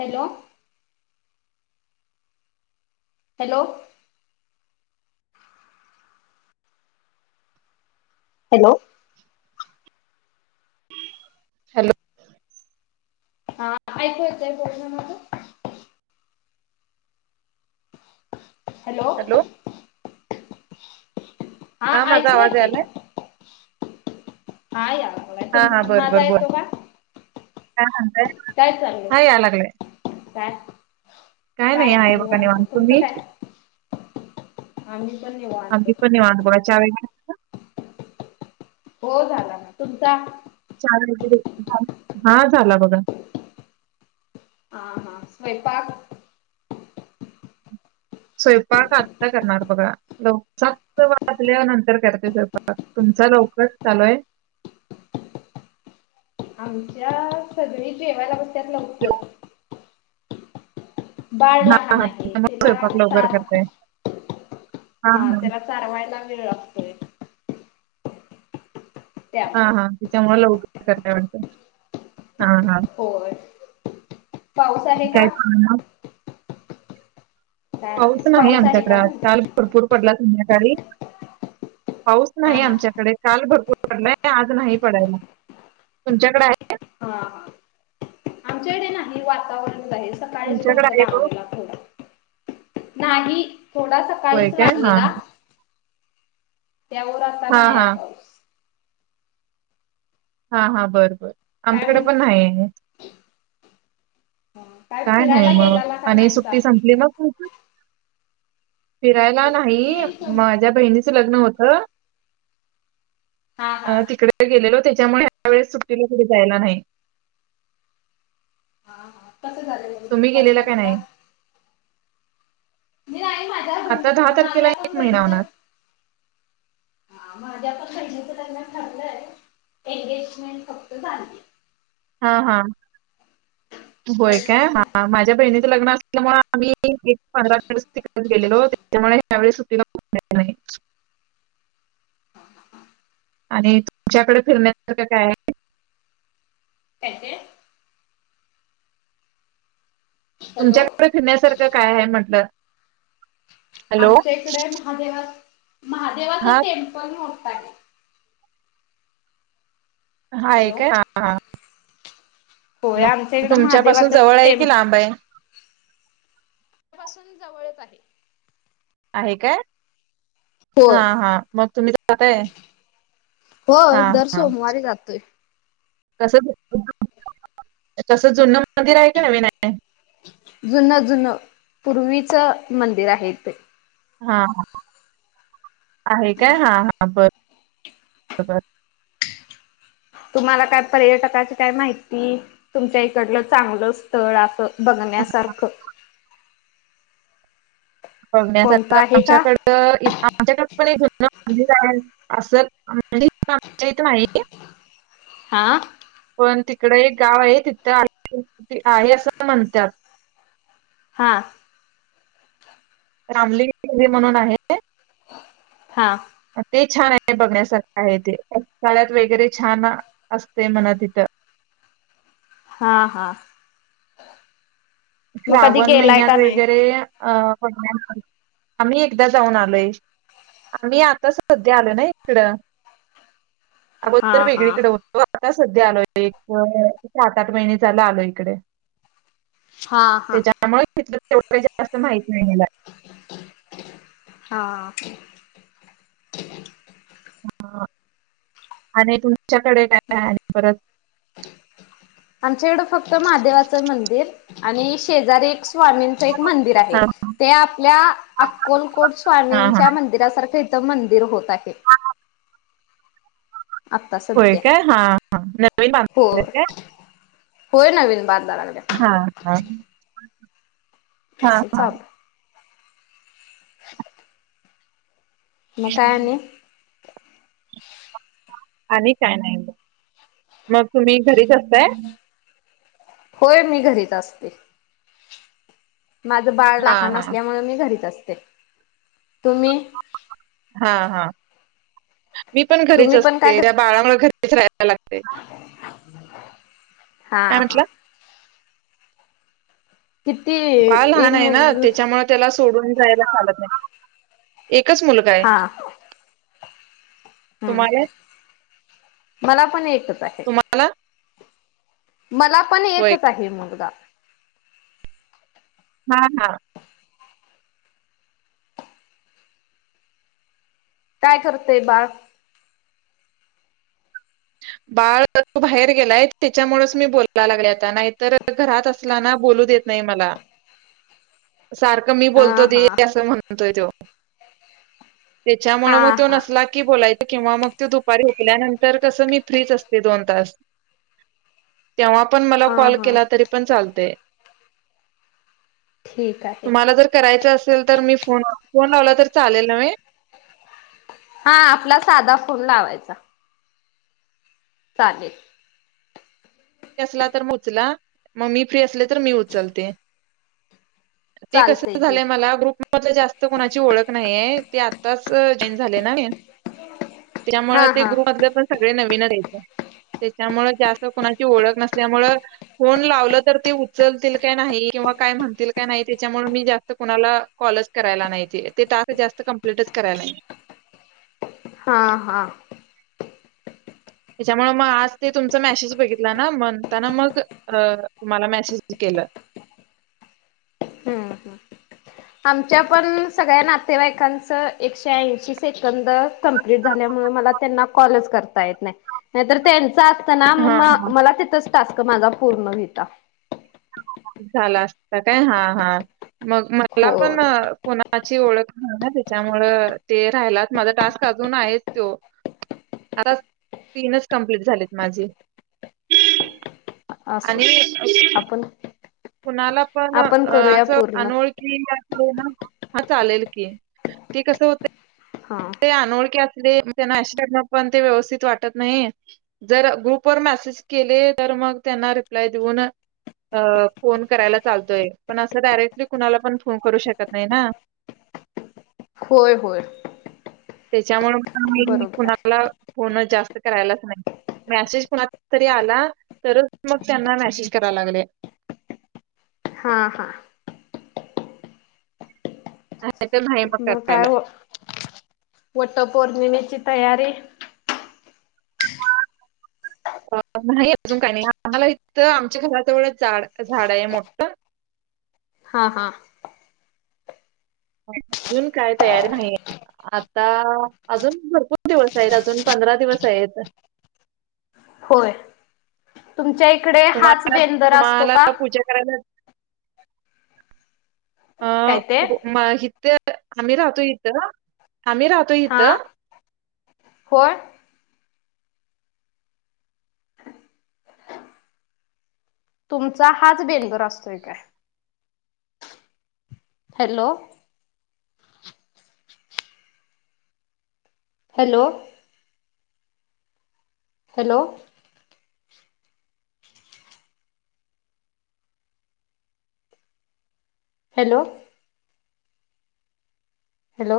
Hello hello hello [inaudible] हा ऐकू येतय बोलणं माझ हॅलो हा माझा ऐकू आवाज येते यालाय? का [inaudible] तुम माझा येतो का? [inaudible] काय चालू हा याय लागलाय आहे. काय काय नाही आहे बघा निवांत, तुम्ही आम्ही पण निवांत आम्हीपण निवांत बघा चहा वगैरे हो झाला ना तुमचा चहा हा झाला बघा हा हा स्वयंपाक स्वयंपाक आता करणार बघा लव सात वाजल्या नंतर करते स्वयंपाक तुमचा लवकरच चालू आहे. आमच्यात सगळी जेवायला बस [inaudible] हा हा आहे त्यामुळे त्याला स्वयंपाक लवकर सात करताय. हा त्याला चारवायला [inaudible] हा त्यामुळे हा त्याच्यामुळे लव [inaudible] होय पाऊस आणि आलय का? काय चाललंय मग काय पाऊस नाही आहे आमच्याकडे काय आज म्हटलं काल भरपूर पडला. संध्याकाळी पाऊस हा नाही हा आमच्याकडे काल भरपूर पडलाय आज नाही पडायला तुमच्याकडे आहे. हा हा आमच्याकडे नाही हे वातावरण आहे सकाळीच तुमच्याकडे फक्त आहे हो? लागलेला थोडा नाही. थोडा होय सकाळीच काय? हां. लागलेला. त्यावर आता हां, नाही हाय हां. पाऊस. हा, हा. बरं, बरं. काय आमच्याकडे पण नाही. काय फिरायला नाही मग गेलाला का आणि नाहीसा सुट्टी संपली मग तुमची? फिरायला - - नाही. माझ्या बहिणी - - च लग्न होतं. हा हा अ तिकडे गेलेलो. तेच्यामुळे ह्या वेळेस सुट्टीला कुठं जायला नाही. हा हा कसं झालं लग्न? तुम्ही छान गेलेला झालं का? नाही? मी नाही माझ्या बहिणी आता दहा माझ्या तारखेला पण एक महिना बहिणीच होणार. माझ्या बहिणीच लग्न ठरलंय. एंगेजमेंट फक्त झालिए. ह, हं. होय लग्न काय? अजून हा नाही माझ्या बहिणीचं लग्न अस त्यामुळे आम्ही एक पंधरा दिवस तिकडेच गेलेलो. त्याच्यामुळे ह्यावेेळी सुटीला कुठेचं नाही आणि तुमच्याकडे फिरण्यासारखं काय आहे? काय ते? हॅलो तुमच्याकडे फिरण्यासारखं काय आहे म्हटलं? हॅलो? आमच्या इकडे महादेवाचं हां, महादेवाचं टेम्पल मो काय ते? हाये हॅलो. काय हा हा. होय मग आमच्या इकडं तुमच्या पासून महादेवाचं जवळ आहे टेम कि लांब आहे? पासून जवळचं आहे. आहे काय? हा होय हा मग तुम्ही जातायं? हो हा हा. कस [unintelligible] कसं जुनं मंदिर आहे का नवीन आहे? जुनं जुनं पूर्वीचं मंदिर आहे ते. हा हा आहे काय, हा हा बरं बरं. तुम्हाला काय पर्यटकाची काय माहिती, तुमच्या इकडलं चांगलं स्थळ असं बघण्यासारखं बघण्या कोणतं सारखं आहे आमच्या का? कडं इथं आमच्या कडं पण असल आ आ इथ नाही [unintelligible] आ? पण तिकड एक गाव आहे तिथे आहे असं म्हणतात. हा. रामलिंग हे म्हणून आहे. हा. ते छान आहे बघण्यासारख आहे, ते काळात वगैरे छान असते म्हण तिथं. हा. हा. मग कधी श्रावण गेलाय महिन्यात का नाही? वगैरे अ आम्ही एकदा जाऊन आलोय, आम्ही आताच सध्या आलो ना इकड हा अगोदर हा वेगळीकड होतो. आता सध्या आलो, एक सात आठ महिने झाला आलो इकडे. हा. हा. त्याच्यामुळे तेवढं जास्त माहित नाहीला [unintelligible] [unintelligible] हां. ह आणि तुम [unintelligible] [unintelligible] त्याच्याकडे काय आहे आणि परत? आमच्याकडं फक्त महादेवाचं मंदिर आणि शेजारी एक स्वामींच एक मंदिर आहे, हा हा. ते आपल्या अक्कलकोट हा हा. स्वामींच्या मंदिरासारखे मंदिर होत. ह [inaudible] होय काय, हा. हा. नवीन का हो [unintelligible] होय नवीन बांध हा. हा. हा असं हा चाल. [inaudible] मग काय आणि? आणि काय नाही बग, मग तुम्ही घरी करताय? होय, मी घरीच असते. माझं बाळ हां, लहान हां. असल्यामुळे मी घरीच असते. तुम्ही? हां, हां. मी पण घरीच तुम्ही पण काय असते त्या बाळामुळे घरीच राहायला लागतय. हा काय हा म्हंटला? किती बाळ एक लहान आहे, ना मुल त्याच्यामुळे त्याला सोडून जायला चालत नाही. एकच मुलगा आहे. ह हम तुम्हाला? मला पण एकच आहे. तुम्हाला? मला पण होय. एकच आहे मुलगा. हा. हा. काय करतंय बाळ? बाळ तू बाहेर गेलाय, त्याच्यामुळेच मी बोलायला लागले आता नाहीतर घरात असलाना बोलू देत नाही मला. सारखं मी हा बोलतो दे हा असं म्हणतोय त्यो. हा त्याच्यामुळे मग तो हा नसला की, बोलायच. किंवा मग तो दुपारी झोपल्यानंतर. तसं मी फ्रीच असते, दोन तास. तेव्हा पण मला हा कॉल हा केला तरी पण चालतय. ठीक आहे तुम्हाला जर करायचं असल असल तर मी फोन, फोन लावला तर चालेल नव्हे. हा आपला साधा फोन लावायचा. चालेल. फ्री असला तर मग उचला, मग मी फ्री असले तर मी उचलते. ते कस चालतय की झालंय मला ग्रुप मध्ये जास्त कोणाची ओळख नाही आहे. ते आत्ताच जॉईन झाले ना मी. त्यामुळे हा ते हा ग्रुपमधले पण सगळे नवीनच. हाईत त्याच्यामुळ जास्त कोणाची ओळख नसल्यामुळ फोन लावल तर ते उचलतील काय नाही, किंवा काय म्हणतील काय नाही, त्याच्यामुळे मी जास्त कुणाला कॉलच करायला नाही, ते टास्क जास्त कम्प्लीट करायला नाही. हा हा. त्याच्यामुळे, मग आज ते तुमचा मॅसेज बघितला ना, म्हणताना मग अ तुम्हाला मॅसेज केलं. हम्म हम्म, आमच्या पण सगळ्या नातेवाईकांचं एकशे ऐंशी सेकंद कंप्लीट झाल्यामुळे, मला त्यांना कॉलच करता येत नाही. नाहीतर तेन चा असत ना हां, हां. म् मला तिथच. टास्क माझा पूर्ण व्हईता. झाला असता काय? हा हा. मग मला पण, होय कोणा कोणाची ओळख नाही ना, त्यांच्यामुळ ते राहिलाच माझा टास्क अजून हायेच तो, आता तीनच कप्लीट झालेत माझे असो आणि अ आपण कुणाला पण आपण करूया आस पूर्ण अनोळखी यात हा चालेल की, ते कस होतय? हा ते अनोळखी अस दे म त्यांना पण ते व्यवस्थित वाटत नाही. जर ग्रुप वर मॅसेज केले तर, मग त्यांना रिप्लाय देऊन अ फोन करायला चालतोय, पण अस डायरेक्टली कुणाला पण फोन करू शकत नाही ना. होय होय. तेच्यामुळ मी बरोबर आहे. कुणाला फोन जास्त करालाच नाही मसेज कुणाचा तरी आला तरच मग त्यांना मेसेज कराया लागले. हा हा नाहीतर नाही मग काय करायला. हो वट पौर्णिमे ची तयारी अ नाही अजून काही नाही आम्हाला इथ आमच्या घरा जवळच झाड झाड आहे मोठं हा हा. अजून काय तयार नाही आता अजून भरपूर दिवस आहेत अजून पंधरा दिवस आहेत. होय. तुमच्या इकडे हाच तुम्हाला बेंदर असतो तुम्हाला का? पूजा करायला अ काय ते माहित आम्ही राहतो इथं आम्ही राहतो हा इथं होय तुमचा हाच बेंदूर असतोय काय? Hello hello hello hello hello